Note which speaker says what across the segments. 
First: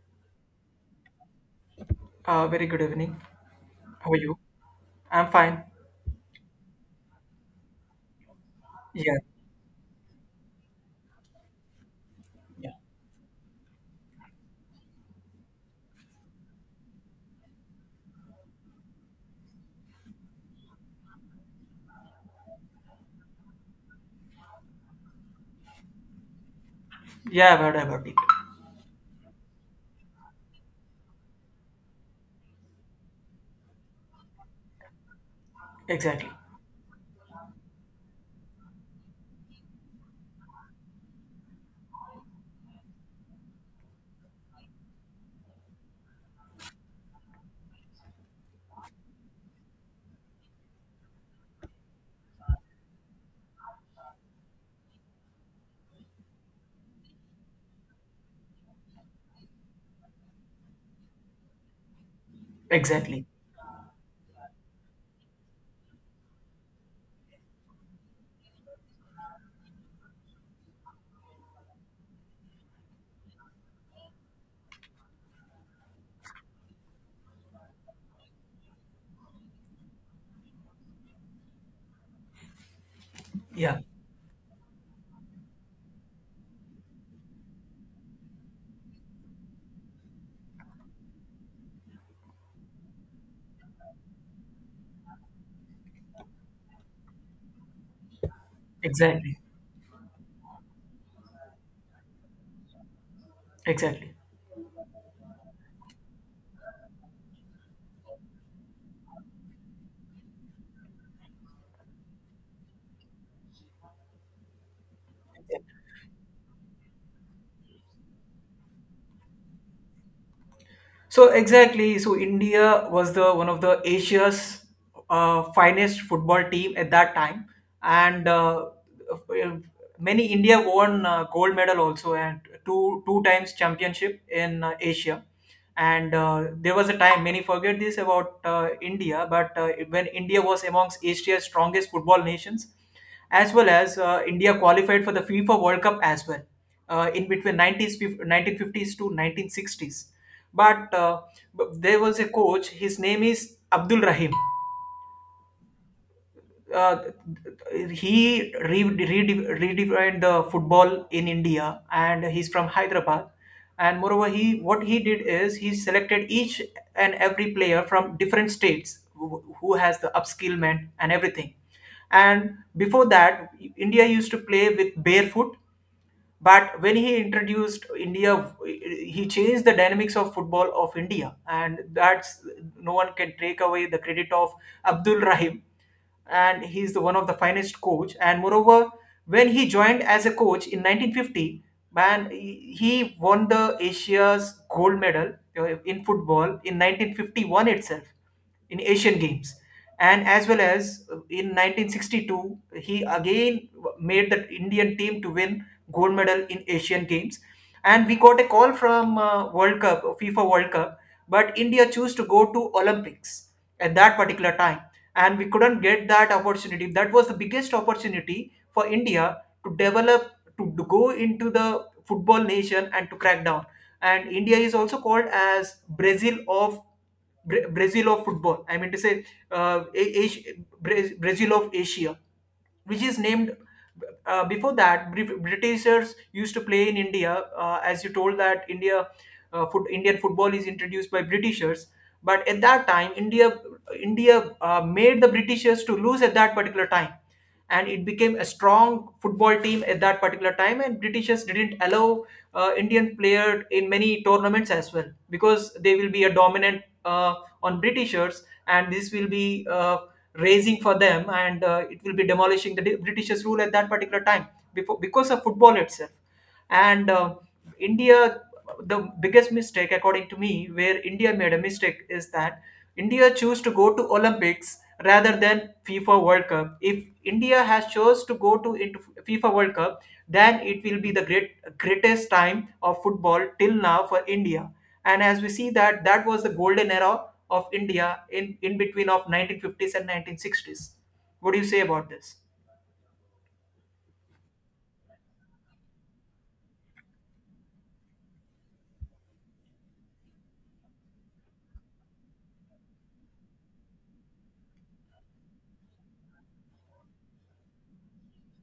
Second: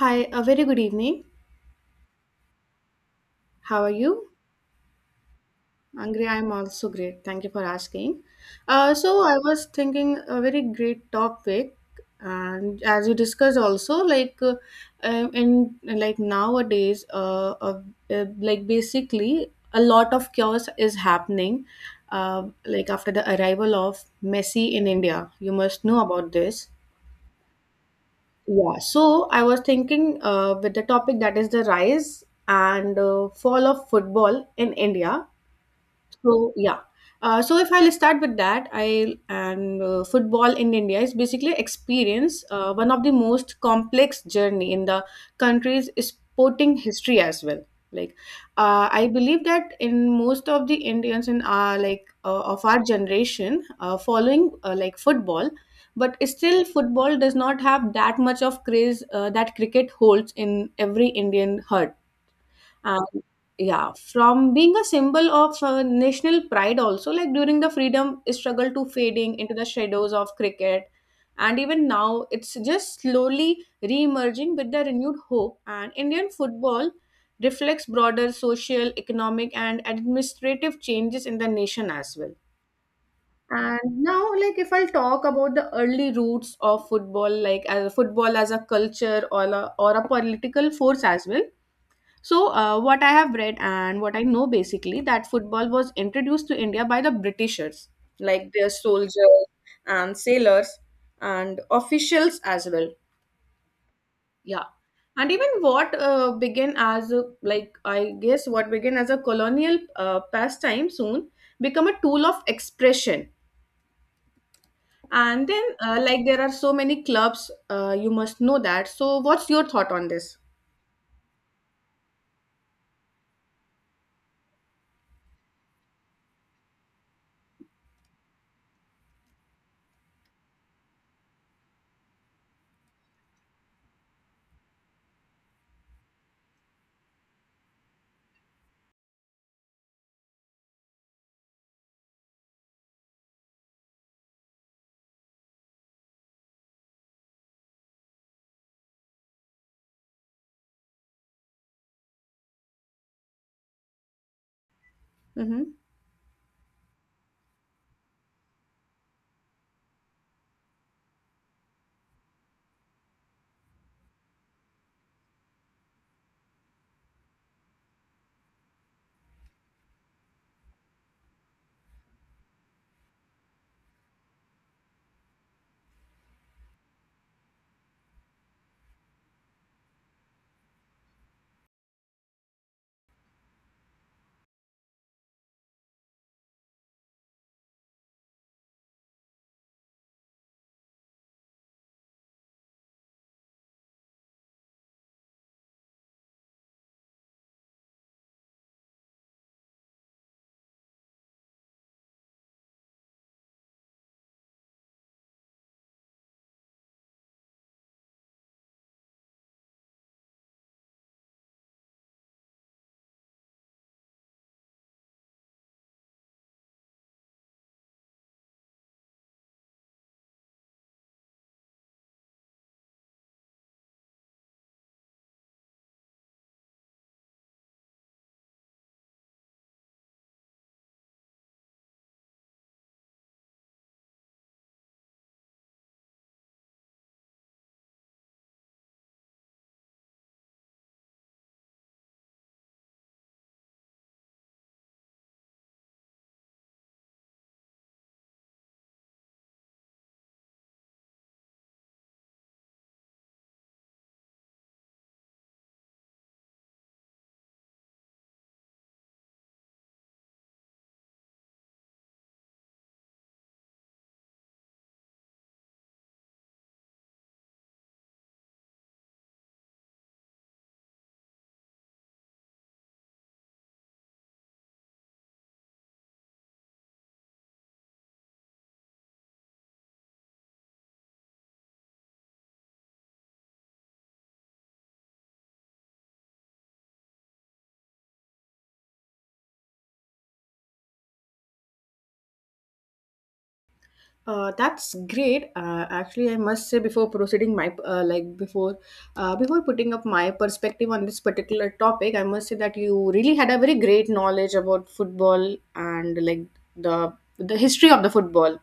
Speaker 1: Hi, a very good evening.
Speaker 2: Very good evening.
Speaker 1: How are
Speaker 2: How are
Speaker 1: you?
Speaker 2: you? I'm fine.
Speaker 1: Angry, I'm also great. Thank you for asking. Uh,
Speaker 2: Yeah,
Speaker 1: so I was thinking a very great topic,
Speaker 2: yeah,
Speaker 1: and as you discussed also, in nowadays, like basically a lot of chaos is happening. Like after the arrival of Messi in India, you must know about this.
Speaker 2: yeah. I've heard about it.
Speaker 1: Yeah, so I was thinking with the topic that is the rise and fall of football in India.
Speaker 2: Exactly,
Speaker 1: So yeah, so if I'll start with that, I and football in India is basically experience one of the most complex journey in the country's sporting history as well. Like, I believe that in most of the Indians in our of our generation, following like football, but still football does not have that much of craze that cricket holds in every Indian heart. And
Speaker 2: exactly.
Speaker 1: yeah, from being a symbol of national pride also, like during the freedom struggle, to fading into the shadows of cricket, and even now it's just slowly re-emerging with the renewed hope. And Indian football reflects broader social, economic and administrative changes in the nation as well.
Speaker 2: Yeah,
Speaker 1: And now, like if I'll talk about the early roots of football, like as football as a culture or or a political force as well. So, what I have read and what I know basically that football was introduced to India by the Britishers, like their soldiers
Speaker 2: exactly,
Speaker 1: and sailors and officials as well.
Speaker 2: exactly.
Speaker 1: Yeah. And even what began as a, like I guess what began as a colonial pastime soon become a tool of expression. And then like there are so many clubs. Uh, you must know that. So, what's your thought on this?
Speaker 2: So exactly, so India was the one of the Asia's finest football team at that time, and uh, many India won gold medal also and two times championship in Asia. And there was a time many forget this about India, but when India was amongst Asia's strongest football nations, as well as India qualified for the FIFA World Cup as well in between 90s, 1950s to 1960s, but, uh, but there was a coach. His name is Abdul Rahim.
Speaker 1: Hmm.
Speaker 2: Uh, he redefined the football in India, and he's from Hyderabad. And moreover, he what he did is he selected each and every player from different states who, has the upskillment and everything. And before that, India used to play with barefoot, but when he introduced India, he changed the dynamics of football of India, and that's no one can take away the credit of Abdul Rahim, and he's the one of the finest coach. And moreover, when he joined as a coach in 1950, man, he won the Asia's gold medal in football in 1951 itself in Asian Games, and as well as in 1962, he again made the Indian team to win gold medal in Asian Games, and we got a call from World Cup, FIFA World Cup, but India chose to go to Olympics at that particular time, and we couldn't get that opportunity. That was the biggest opportunity for India to develop, to go into the football nation and to crack down. And India is also called as Brazil of football. I mean to say, Asia, Brazil of Asia, which is named, before that, Britishers used to play in India, as you told that India, Indian football is introduced by Britishers, but at that time, India made the Britishers to lose at that particular time, and it became a strong football team at that particular time, and Britishers didn't allow Indian player in many tournaments as well because they will be a dominant on Britishers, and this will be raising for them, and it will be demolishing the Britishers rule at that particular time before because of football itself. And uh, india the biggest mistake according to me where India made a mistake is that India chose to go to Olympics rather than FIFA World Cup. If India has chose to go to into FIFA World Cup, then it will be the greatest time of football till now for India. And as we see that, that was the golden era of India in between of 1950s and 1960s. What do you say about this?
Speaker 1: That's great. Actually, I must say before proceeding my like before before putting up my perspective on this particular topic, I must say that you really had a very great knowledge about football and like the history of the football.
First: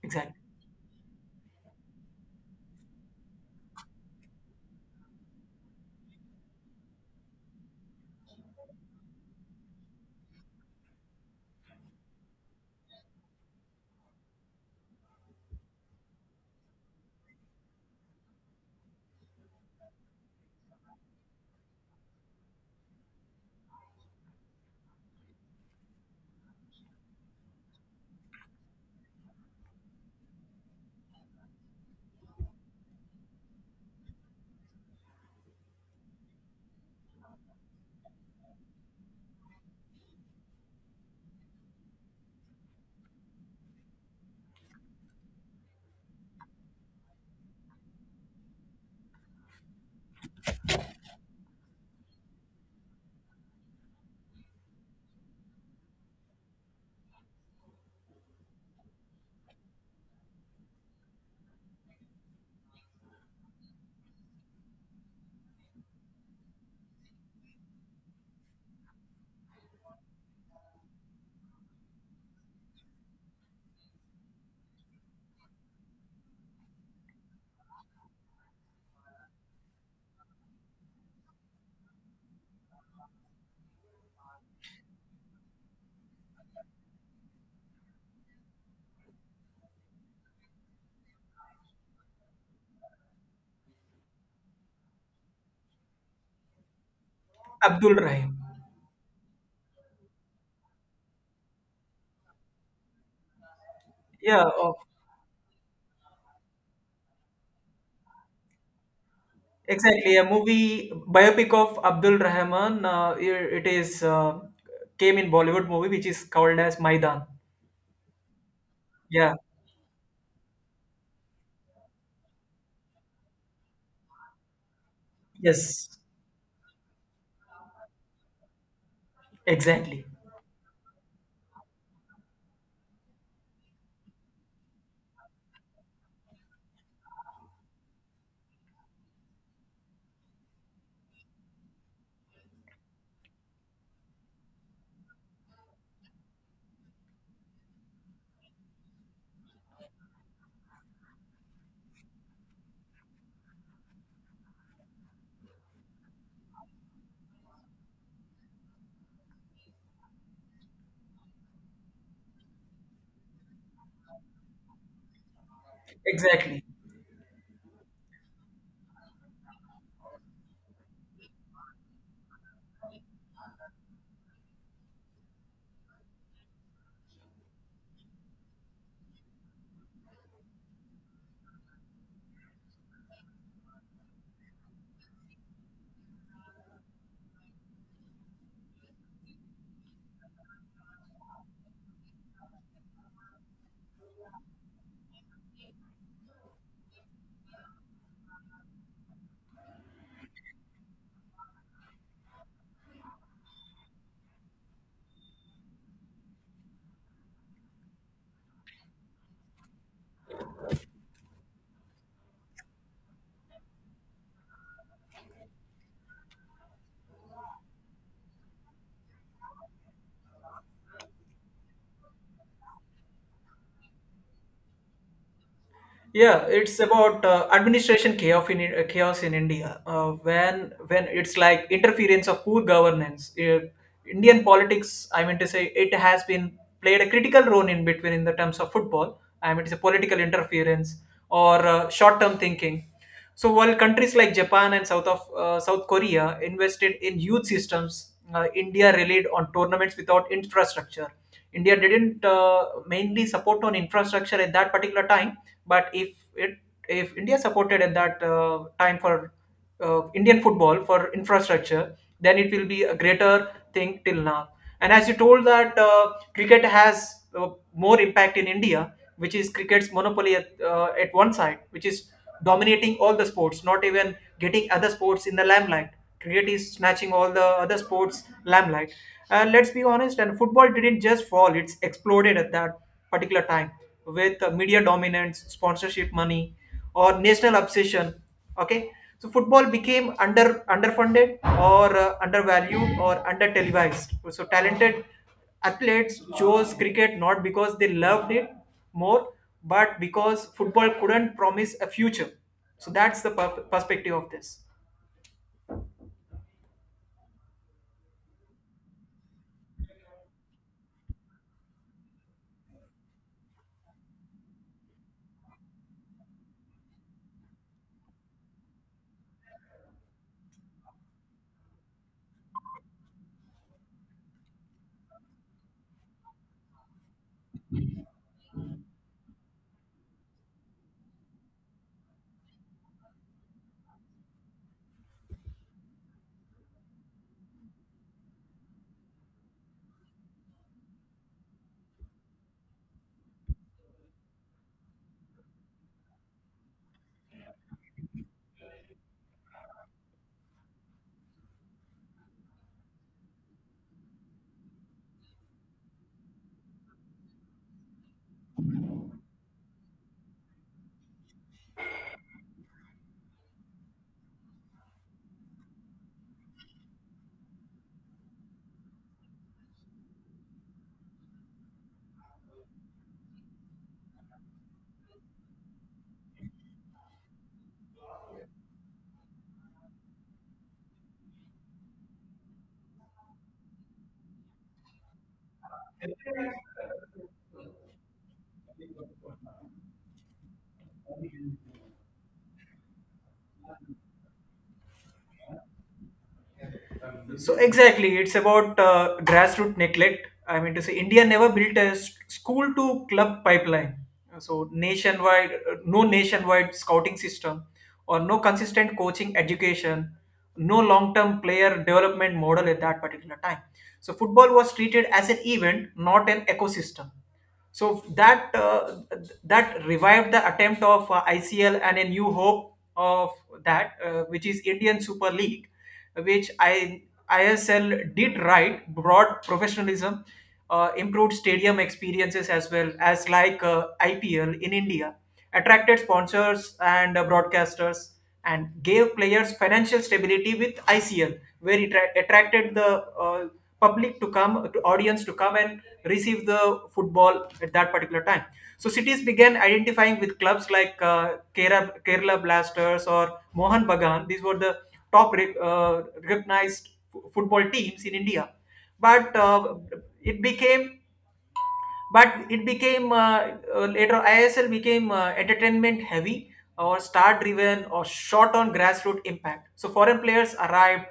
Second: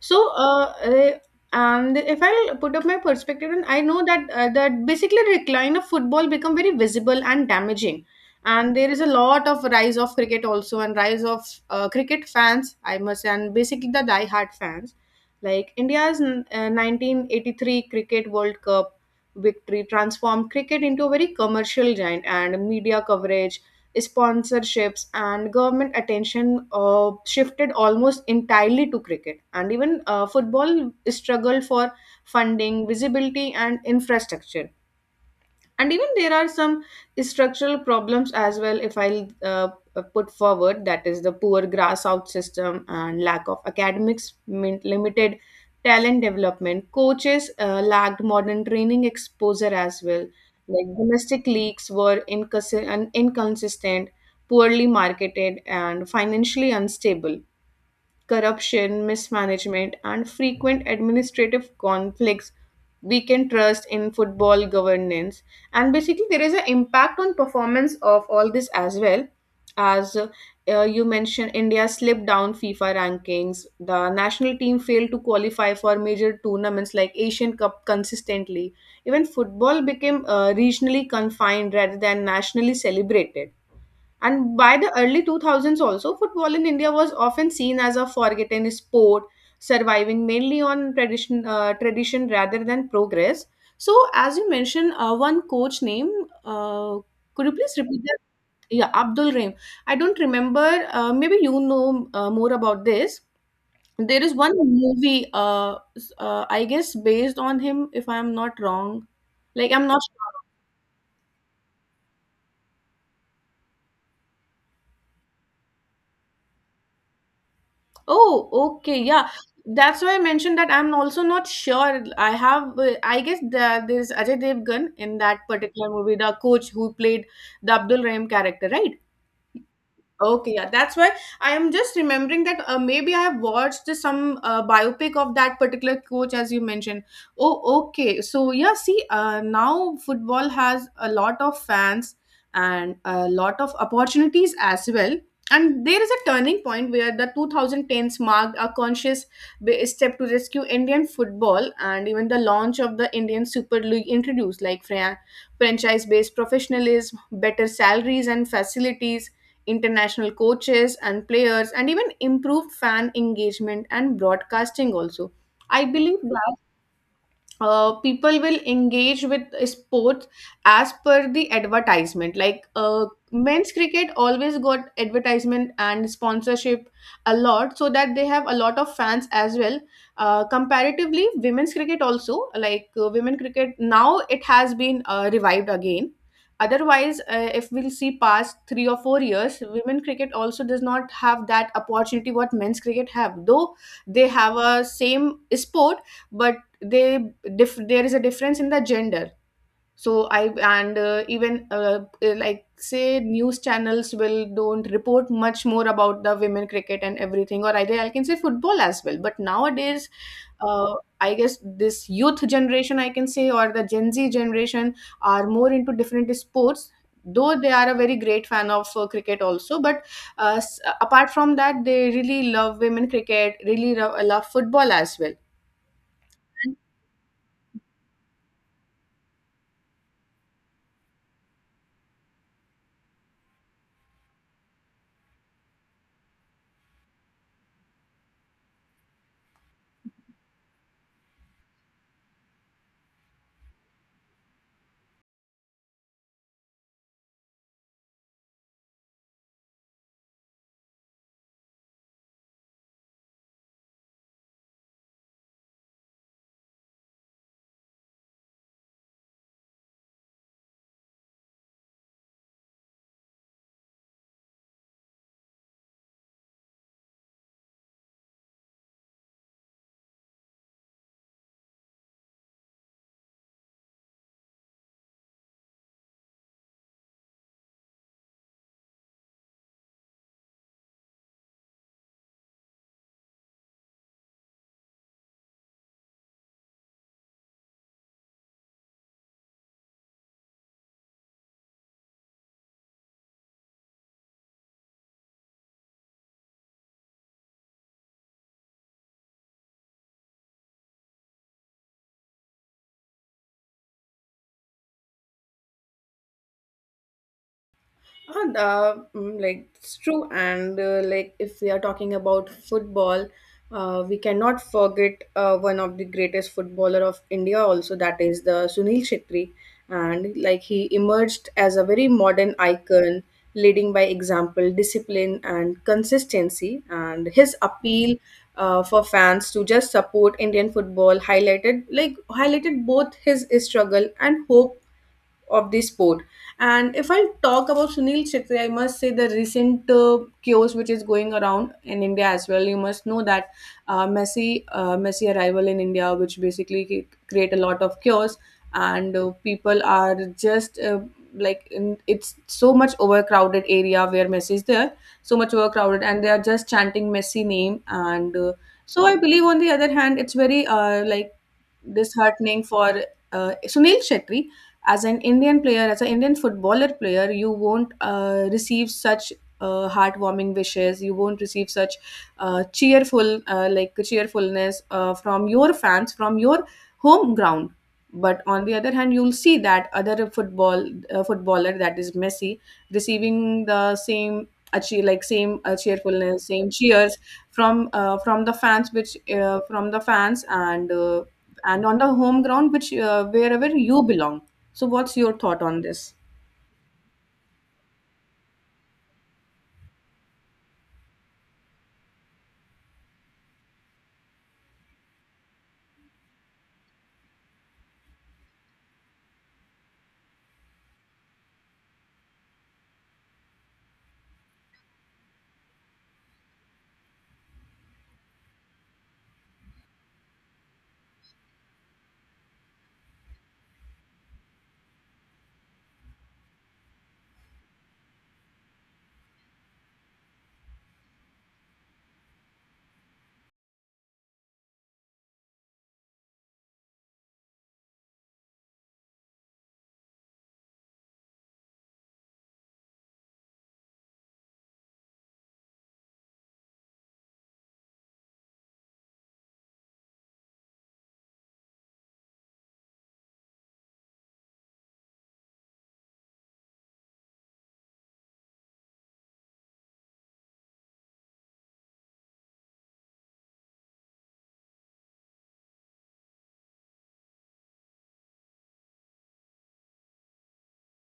Speaker 1: So,
Speaker 2: Exactly.
Speaker 1: and if I put up my perspective, and I know that that basically decline of football become very visible and damaging, and there is a lot of rise of cricket also, and rise of cricket fans, I must say, and basically the die-hard fans. Like India's 1983 Cricket World Cup victory transformed cricket into a very commercial giant, and media coverage, sponsorships and government attention shifted almost entirely to cricket, and even football struggled for funding, visibility and infrastructure. And even there are some structural problems as well, if I'll put forward, that is the poor grass out system and lack of academics, limited talent development, coaches lacked modern training exposure as well, like domestic leagues were inconsistent, poorly marketed and financially unstable. Corruption, mismanagement, and frequent administrative conflicts, we can trust in football governance. And basically, there is an impact on performance of all this as well. As you mentioned, India slipped down FIFA rankings. The national team failed to qualify for major tournaments like Asian Cup consistently. Even football became regionally confined rather than nationally celebrated, and by the early 2000s, also, football in India was often seen as a forgotten sport, surviving mainly on tradition, tradition rather than progress. So, as you mentioned, one coach name, uh, could you please
Speaker 2: Abdul
Speaker 1: repeat that?
Speaker 2: Rahim.
Speaker 1: Yeah, Abdul Rahim. I don't remember. Maybe you know more about this. There is
Speaker 2: yeah
Speaker 1: one
Speaker 2: uh,
Speaker 1: movie, I guess, based on him, if I'm not wrong. Like, I'm not sure.
Speaker 2: Exactly, a movie biopic of Abdul Rahman. It is came in Bollywood movie, which is called as Maidan.
Speaker 1: Oh, okay. Yeah.
Speaker 2: Yeah.
Speaker 1: That's why I mentioned that I'm also not sure. I have, I guess there's Ajay Devgan in that particular
Speaker 2: Yes.
Speaker 1: movie, the coach who played the Abdul Rahim character, right?
Speaker 2: Exactly.
Speaker 1: Okay, yeah, that's why I am just remembering that maybe I have watched some biopic of that particular coach as you mentioned. Oh, okay. So yeah, see, now football has a lot of fans and a lot of opportunities as well. And there is a turning point where the 2010s marked a conscious step to rescue Indian football, and even the launch of the Indian Super League introduced like franchise-based professionalism, better salaries and facilities, international coaches and players, and even improved fan engagement and broadcasting also. I believe that
Speaker 2: Exactly.
Speaker 1: people will engage with sports as per the advertisement, like men's cricket always got advertisement and sponsorship a lot, so that they have a lot of fans as well. Uh, comparatively, women's cricket also, like women cricket now, it has been revived again. Otherwise, if we'll see past 3 or 4 years, women cricket also does not have that opportunity what men's cricket have, though they have a same sport, but they there is a difference in the gender. So I, and even like, say, news channels will don't report much more about the women cricket and everything, or either I can say football as well. But nowadays, uh, I guess this youth generation, I can say, or the Gen Z generation, are more into different sports, though they are a very great fan of cricket also. But apart from that, they really love women cricket, really love football as well.
Speaker 2: Yeah, it's about administration chaos in, chaos in India. When it's like interference of poor governance, Indian politics. I mean to say it has been played a critical role in between in the terms of football. I mean it's a political interference or short-term thinking. So while countries like Japan and South Korea invested in youth systems, India relied on tournaments without infrastructure. India didn't mainly support on infrastructure at that particular time, but if India supported at that time for Indian football for infrastructure, then it will be a greater thing till now. And as you told that cricket has more impact in India, which is cricket's monopoly at one side, which is dominating all the sports, not even getting other sports in the limelight. Cricket is snatching all the other sports limelight. And let's be honest, and football didn't just fall; it's exploded at that particular time with media dominance, sponsorship money, or national obsession. Okay, so football became underfunded or undervalued or under televised. So talented athletes chose cricket not because they loved it more, but because football couldn't promise a future. So that's the perspective of this.
Speaker 1: And, like it's true, and like if we are talking about football, we cannot forget one of the greatest footballer of India, also, that is the Sunil Shetty, and like he emerged as a very modern icon, leading by example, discipline and consistency, and his appeal. For fans to just support Indian football highlighted both his struggle and hope of the sport. And if I talk about Sunil Chhetri, I must say the recent chaos which is going around in India as well. You must know that uh, Messi arrival in India, which basically create a lot of chaos, and people are just like in, it's so much overcrowded area where Messi is there, so much overcrowded, and they are just chanting Messi name. And so I believe on the other hand, it's very like disheartening for Sunil Chetty. As an Indian player, as an Indian footballer player, you won't receive such heartwarming wishes. You won't receive such like cheerfulness from your fans, from your home ground. But on the other hand, you'll see that other football footballer, that is Messi, receiving the same achieve like same cheerfulness, same cheers from the fans, which from the fans, and on the home ground, which wherever you belong. So, what's your thought on this?
Speaker 2: So exactly, it's about grassroots neglect. I mean to say, India never built a school to club pipeline. So no nationwide scouting system, or no consistent coaching education, no long-term player development model at that particular time. So football was treated as an event, not an ecosystem. So that revived the attempt of ICL and a new hope of which is Indian Super League, which I ISL did right, brought professionalism, improved stadium experiences as well as like IPL in India, attracted sponsors and broadcasters, and gave players financial stability with ICL, where it attracted the public to come, to audience to come and receive the football at that particular time. So cities began identifying with clubs like Kerala Blasters or Mohan Bagan. These were the top recognized football teams in India. But it became but it became later ISL became entertainment heavy or star driven or short on grassroots impact. So foreign players arrived,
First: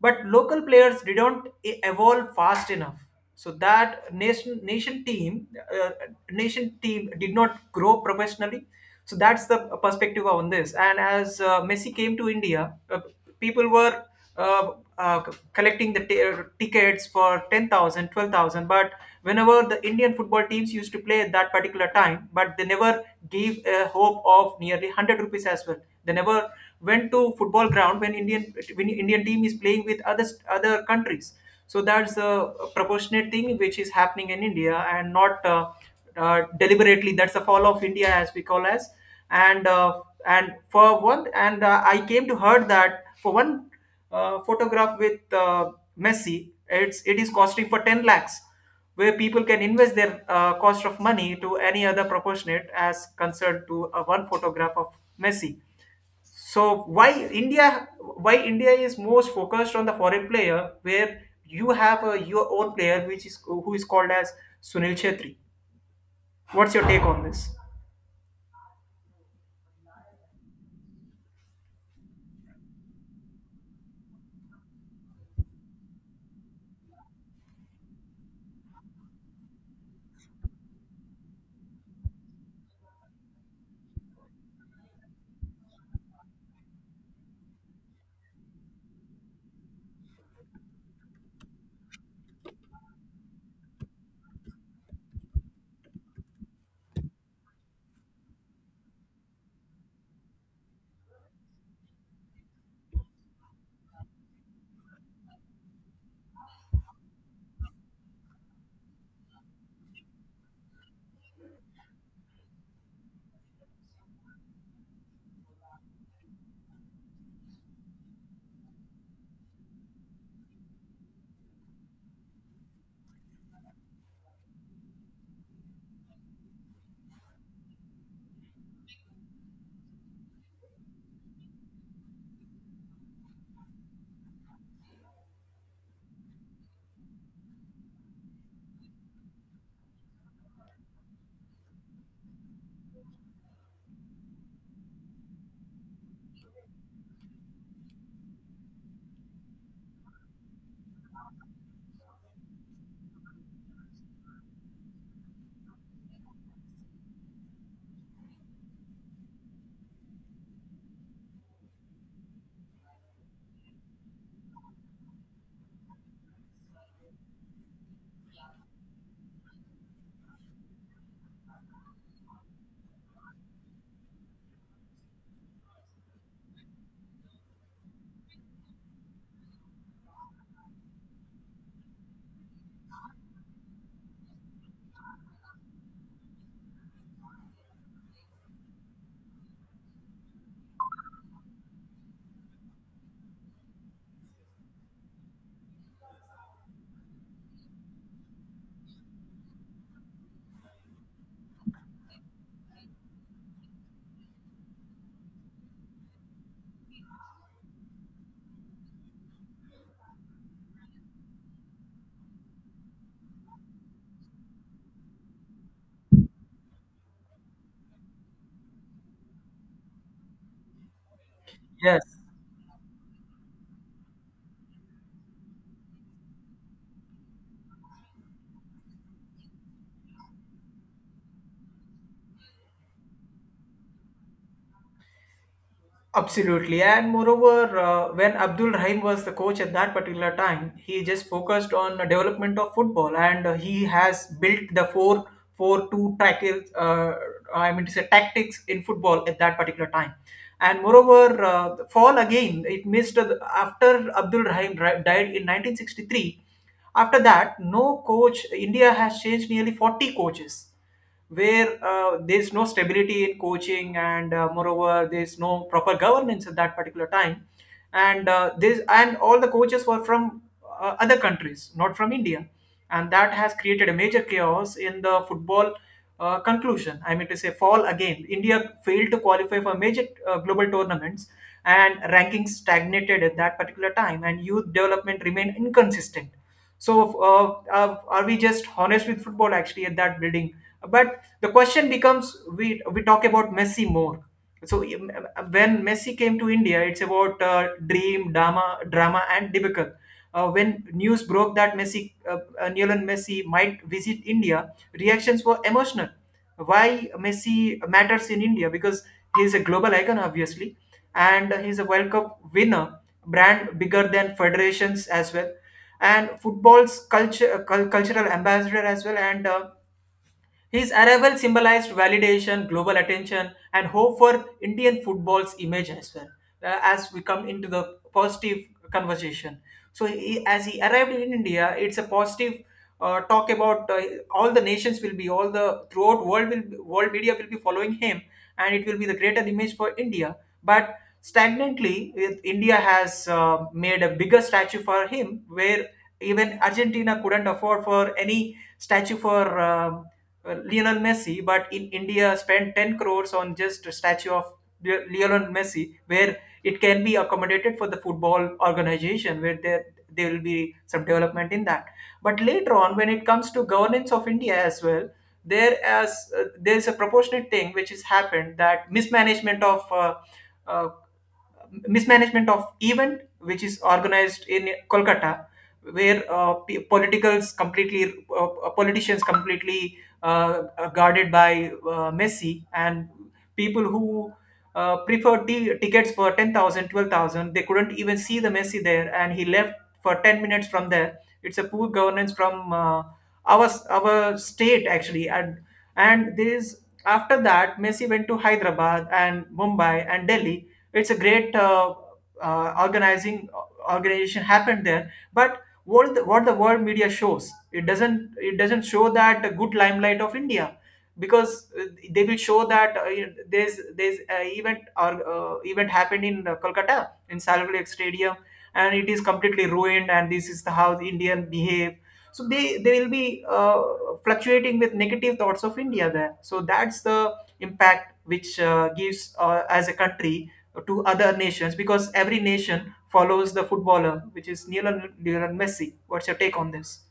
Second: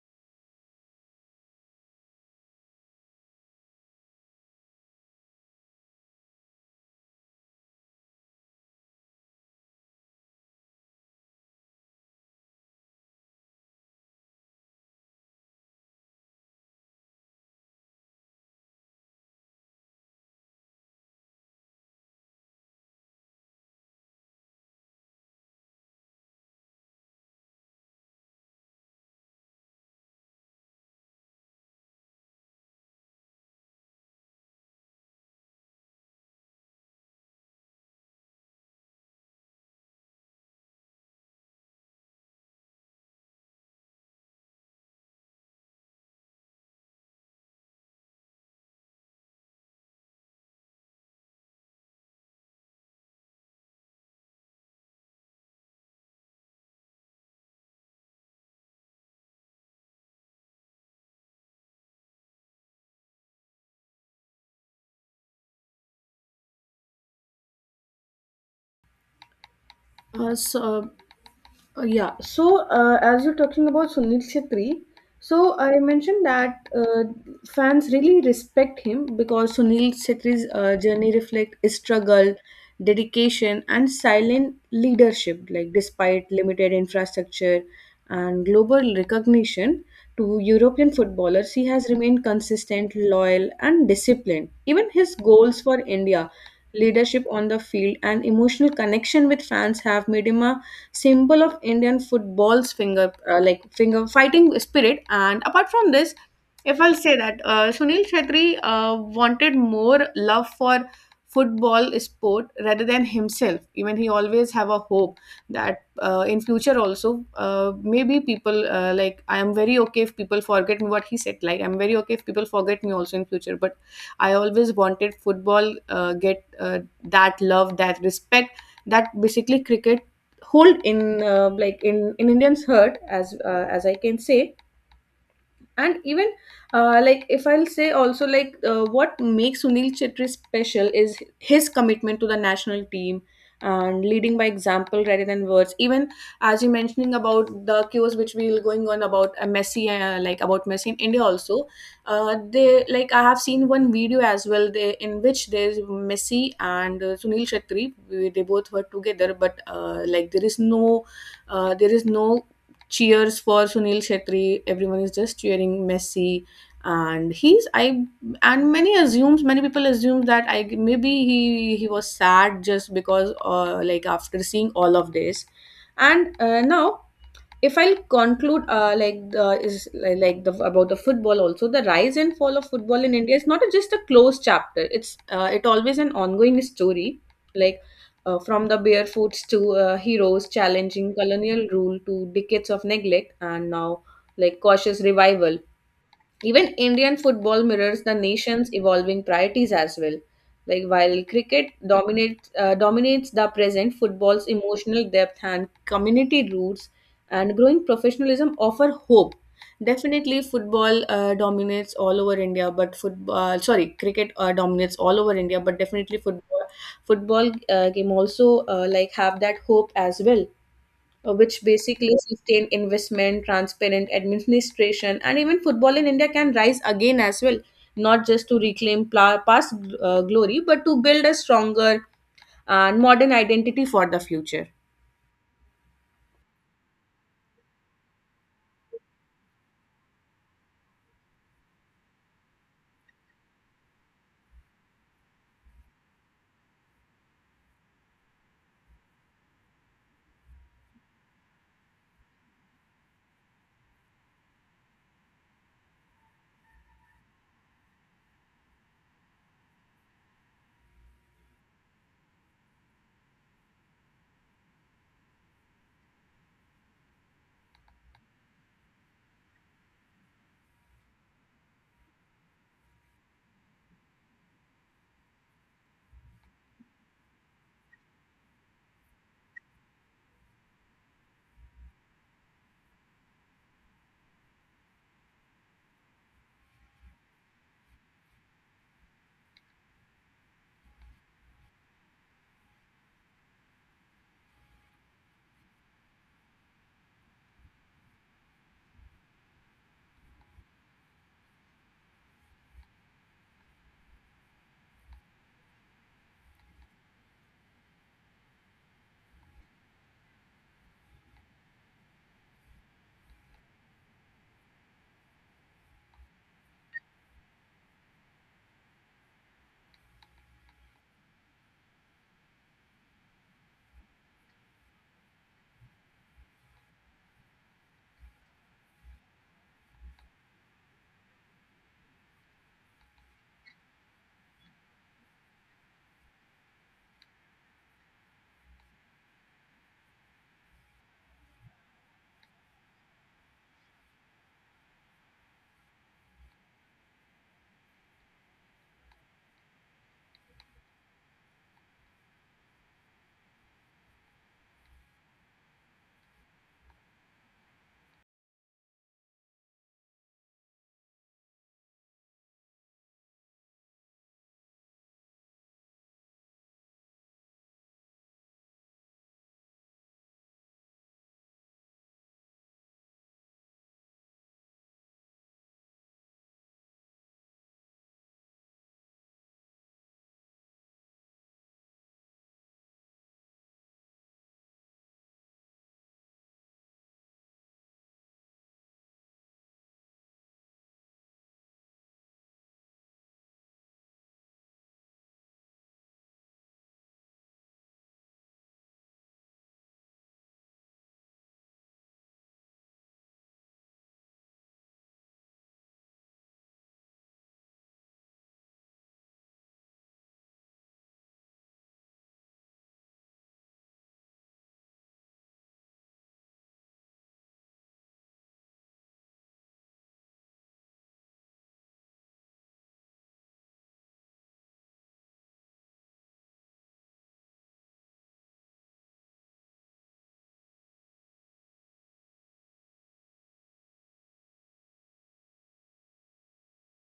Speaker 2: but local players didn't evolve fast enough. So that uh, nation team did not grow professionally. So that's the perspective on this. And as Messi came to India, people were uh, uh, collecting the tickets for 10,000, 12,000, but whenever the Indian football teams used to play at that particular time, but they never gave a hope of nearly 100 rupees as well. They never went to football ground when Indian team is playing with other countries. So that's a proportionate thing which is happening in India and not deliberately. That's the fall of India as we call as. And uh, and for one, and I came to heard that for one photograph with Messi, it is costing for 10 lakhs, where people can invest their cost of money to any other proportionate as concerned to one photograph of Messi. So why India? Why India is most focused on the foreign player, where you have your own player, which is who is called as Sunil Chhetri. What's your take on this?
Speaker 1: Uh, so, yeah. So, as you're talking about Sunil Chhetri, so I mentioned that fans really respect him because Sunil Chhetri's journey reflects struggle, dedication, and silent leadership. Like despite limited infrastructure and global recognition to European footballers, he has remained consistent, loyal, and disciplined. Even his goals for India, leadership on the field, and emotional connection with fans have made him a symbol of Indian football's finger, finger fighting spirit. And apart from this, if I'll say that Sunil Chhetri wanted more love for football sport rather than himself. Even he always have a hope that in future also, maybe people, like I am very okay if people forget me, what he said. Like I'm very okay if people forget me also in future, but I always wanted football get that love, that respect that basically cricket hold in in Indian's heart, as I can say. And even like if I'll say also, like what makes Sunil Chetri special is his commitment to the national team and leading by example rather than words. Even as you mentioning about the cues which we will going on about messi like about Messi in India also, they, like I have seen one video as well, in which there's Messi and Sunil Chetri they both were together, but like there is no cheers for Sunil Shetty. Everyone is just cheering Messi, and he's I and many assumes many people assume that I maybe he was sad just because like after seeing all of this. And now if I'll conclude like the is like the about the football also, the rise and fall of football in India is not a, just a closed chapter. It always an ongoing story, like from the barefoots to heroes challenging colonial rule, to decades of neglect, and now like cautious revival. Even Indian football mirrors the nation's evolving priorities as well. Like while cricket dominates dominates the present, football's emotional depth and community roots and growing professionalism offer hope. Definitely, football dominates all over India, but football sorry, cricket dominates all over India, but definitely football football game also like have that hope as well, which
Speaker 2: Yes.
Speaker 1: basically sustain investment, transparent administration, and even football in India can rise again as well, not just to reclaim past glory, but to build a stronger and modern identity for the future.
Speaker 2: Absolutely, and moreover, when Abdul Rahim was the coach at that particular time, he just focused on the development of football, and he has built the 4-4-2 tackles. I mean to say tactics in football at that particular time, and moreover, the fall again it missed after Abdul Rahim died in 1963. After that, no coach. India has changed nearly 40 coaches, where there's no stability in coaching, and moreover, there's no proper governance at that particular time, and this, and all the coaches were from other countries, not from India, and that has created a major chaos in the football. Conclusion, I mean to say, fall again India failed to qualify for major global tournaments, and rankings stagnated at that particular time, and youth development remained inconsistent. So uh, are we just honest with football actually at that building? But the question becomes, we talk about Messi more. So when Messi came to India, it's about dream, drama, drama, and debacle. When news broke that Lionel Messi might visit India, reactions were emotional. Why Messi matters in India? Because he's a global icon, obviously, and he's a World Cup winner, brand bigger than federations as well, and football's cultural ambassador as well, and his arrival symbolized validation, global attention, and hope for Indian football's image as well. As we come into the positive conversation, so as he arrived in India, it's a positive talk about. All the nations will be all the Throughout world world media will be following him, and it will be the greater image for India. But stagnantly, India has made a bigger statue for him, where even Argentina couldn't afford for any statue for. um Lionel Messi, but in India spent 10 crores on just a statue of Lionel Messi, where it can be accommodated for the football organization, where there will be some development in that. But later on, when it comes to governance of India as well, there is a proportionate thing which has happened, that uh, mismanagement of event which is organized in Kolkata, where p- politicals completely politicians completely uh, guarded by Messi, and people who preferred the tickets for 10,000, 12,000. They couldn't even see the Messi there, and he left for 10 minutes from there. It's a poor governance from our state actually, and this, after that Messi went to Hyderabad and Mumbai and Delhi. It's a great organizing organization happened there, but what the world media shows, it doesn't show that good limelight of India, because they will show that you there's a event happened in Kolkata in Salil Lake Stadium, and it is completely ruined, and this is the how the Indian behave. So they will be uh, fluctuating with negative thoughts of India there, so that's the impact which gives as a country to other nations, because every nation follows the footballer, which is Lionel Messi. What's your take on this?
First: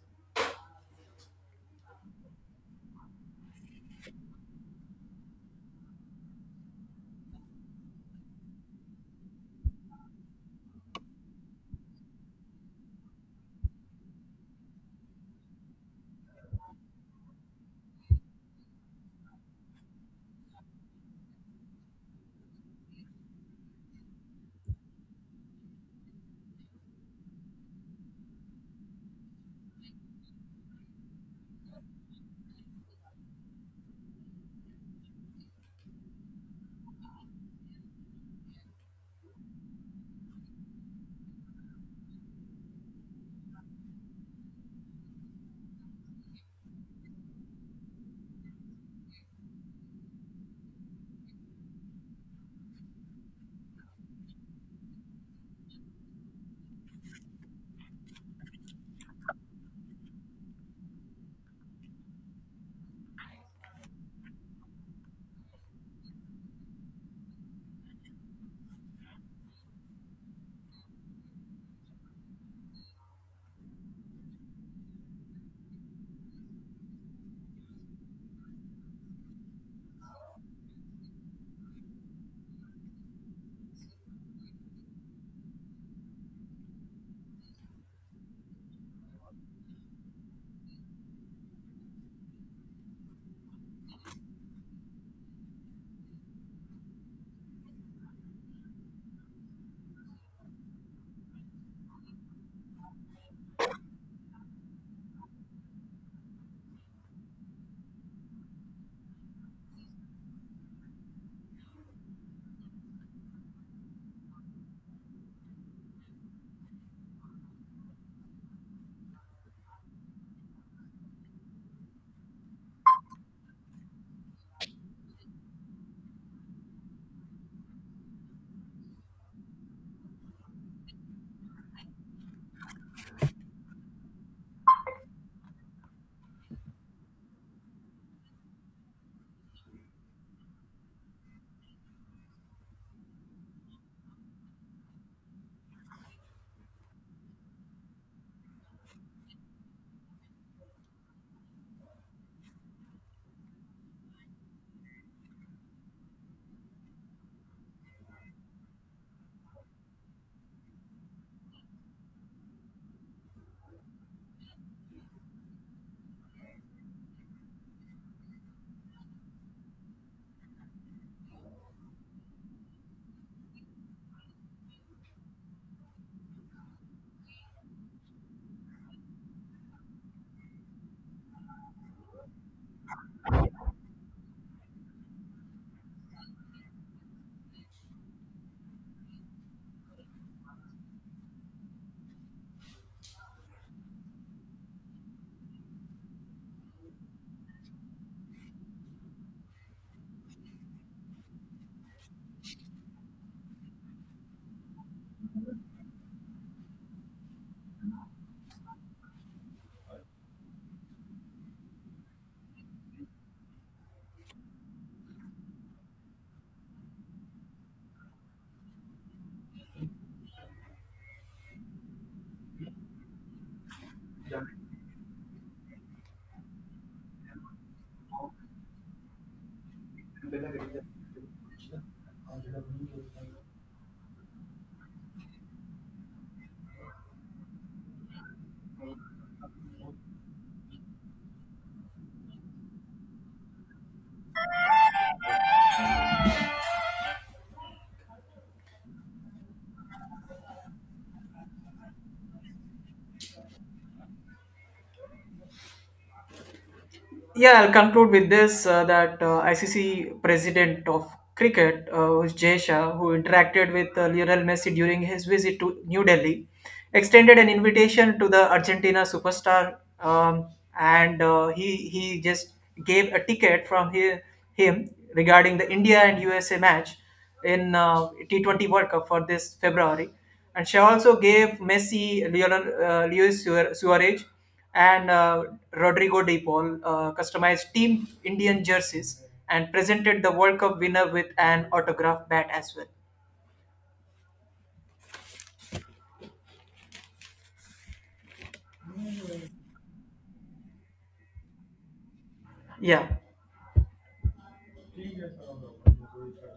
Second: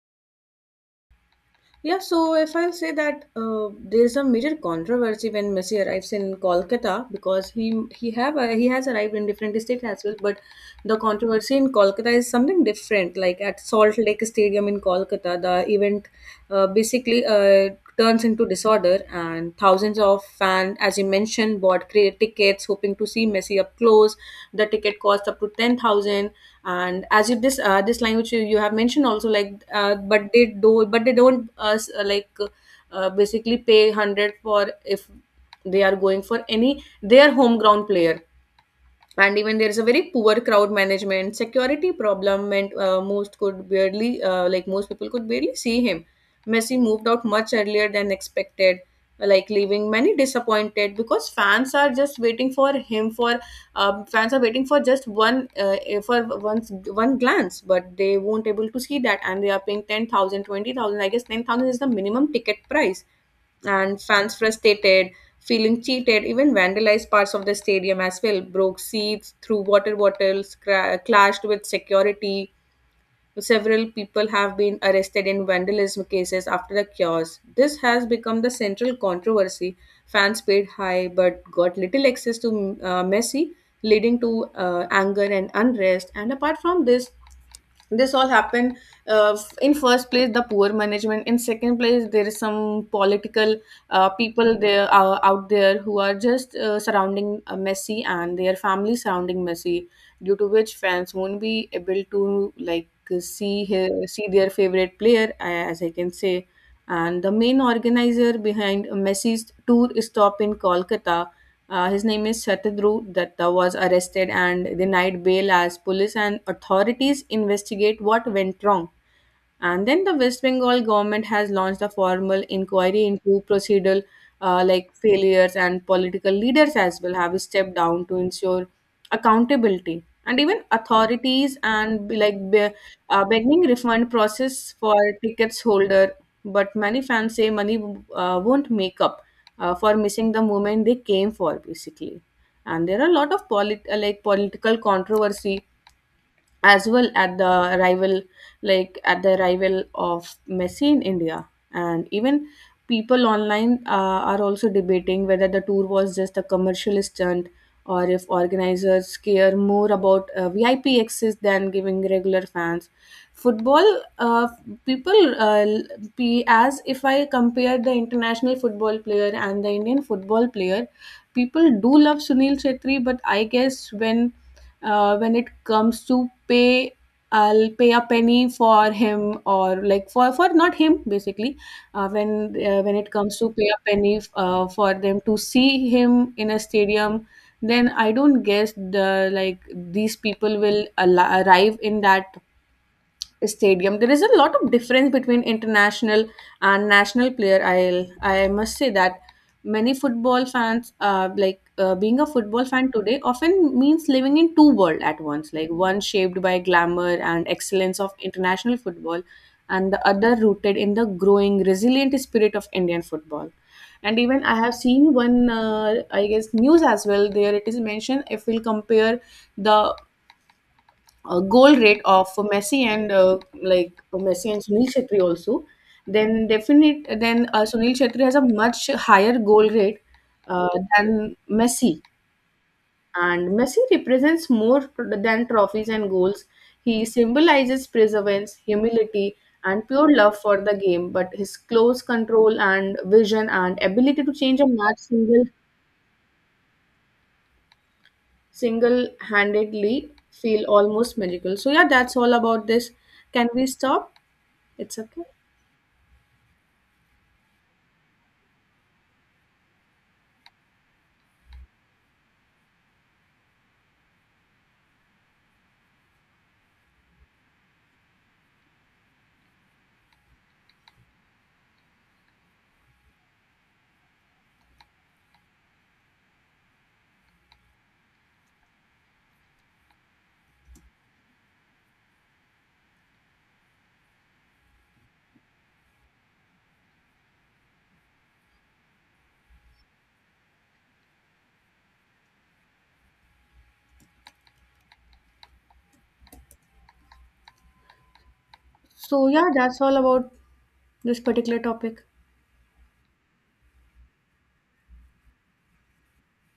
Speaker 1: Yeah, so if I'll say that, there's a major controversy when Messi arrives in Kolkata, because he has arrived in different states as well, but the controversy in Kolkata is something different. Like at Salt Lake Stadium in Kolkata, the event basically turns into disorder, and thousands of fans, as you mentioned, bought tickets hoping to see Messi up close. The ticket cost up to 10,000. And as you, this line which you have mentioned also, like but they do but they don't like basically pay 100 for if they are going for any their home ground player. And even there is a very poor crowd management, security problem, and most people could barely see him. Messi moved out much earlier than expected, like leaving many disappointed, because fans are waiting for just one eh, for once one glance, but they won't able to see that, and they are paying 10,000, 20,000. I guess 10,000 is the minimum ticket price. And fans, frustrated, feeling cheated, even vandalized parts of the stadium as well, broke seats, threw water bottles, clashed with security. Several people have been arrested in vandalism cases after the chaos. This has become the central controversy. Fans paid high but got little access to Messi, leading to anger and unrest. And apart from this, this all happened, in first place the poor management, in second place there is some political people there, out there, who are just surrounding Messi and their family surrounding Messi, due to which fans won't be able to see their favorite player, as I can say. And the main organizer behind Messi's tour stop in Kolkata, his name is Shatadru Datta, was arrested and denied bail as police and authorities investigate what went wrong. And then the West Bengal government has launched a formal inquiry into procedural failures, and political leaders as well have stepped down to ensure accountability. And even authorities and beginning refund process for tickets holder, but many fans say money won't make up for missing the moment they came for, basically. And there are a lot of political controversy as well at the arrival, like at the arrival of Messi in India. And even people online are also debating whether the tour was just a commercial stunt, or if organizers care more about VIP access than giving regular fans football. Uh, people l- be As if I compare the international football player and the Indian football player, people do love Sunil Chetri, but I guess when it comes to pay, I'll pay a penny for him, or like for not him, basically. uh, when when it comes to pay a penny for them to see him in a stadium, then I don't guess the like these people will arrive in that stadium. There is a lot of difference between international and national player, I'll I must say that. Many football fans, being a football fan today, often means living in two world at once, like one shaped by glamour and excellence of international football, and the other rooted in the growing resilient spirit of Indian football. And even I have seen one I guess news as well, there it is mentioned, if we'll compare the goal rate of Messi and Messi and Sunil Shetty also, then definite then Sunil Shetty has a much higher goal rate uh, than Messi. And Messi represents more than trophies and goals. He symbolizes perseverance, humility, and pure love for the game. But his close control and vision and ability to change a match single handedly feel almost magical. So yeah, that's all about this. Can we stop? It's okay.
Speaker 2: Yeah, I'll conclude with this that ICC president of cricket, who's Jay Shah, who interacted with Lionel Messi during his visit to New Delhi, extended an invitation to the Argentina superstar, and he just gave a ticket from his him regarding the India and USA match in T20 World Cup for this February, and she also gave Messi, Luis Suarez and Rodrigo De Paul customized Team Indian jerseys and presented the World Cup winner with an autograph bat as well.
Speaker 1: So yeah, that's all about this particular topic.
Speaker 2: Yeah.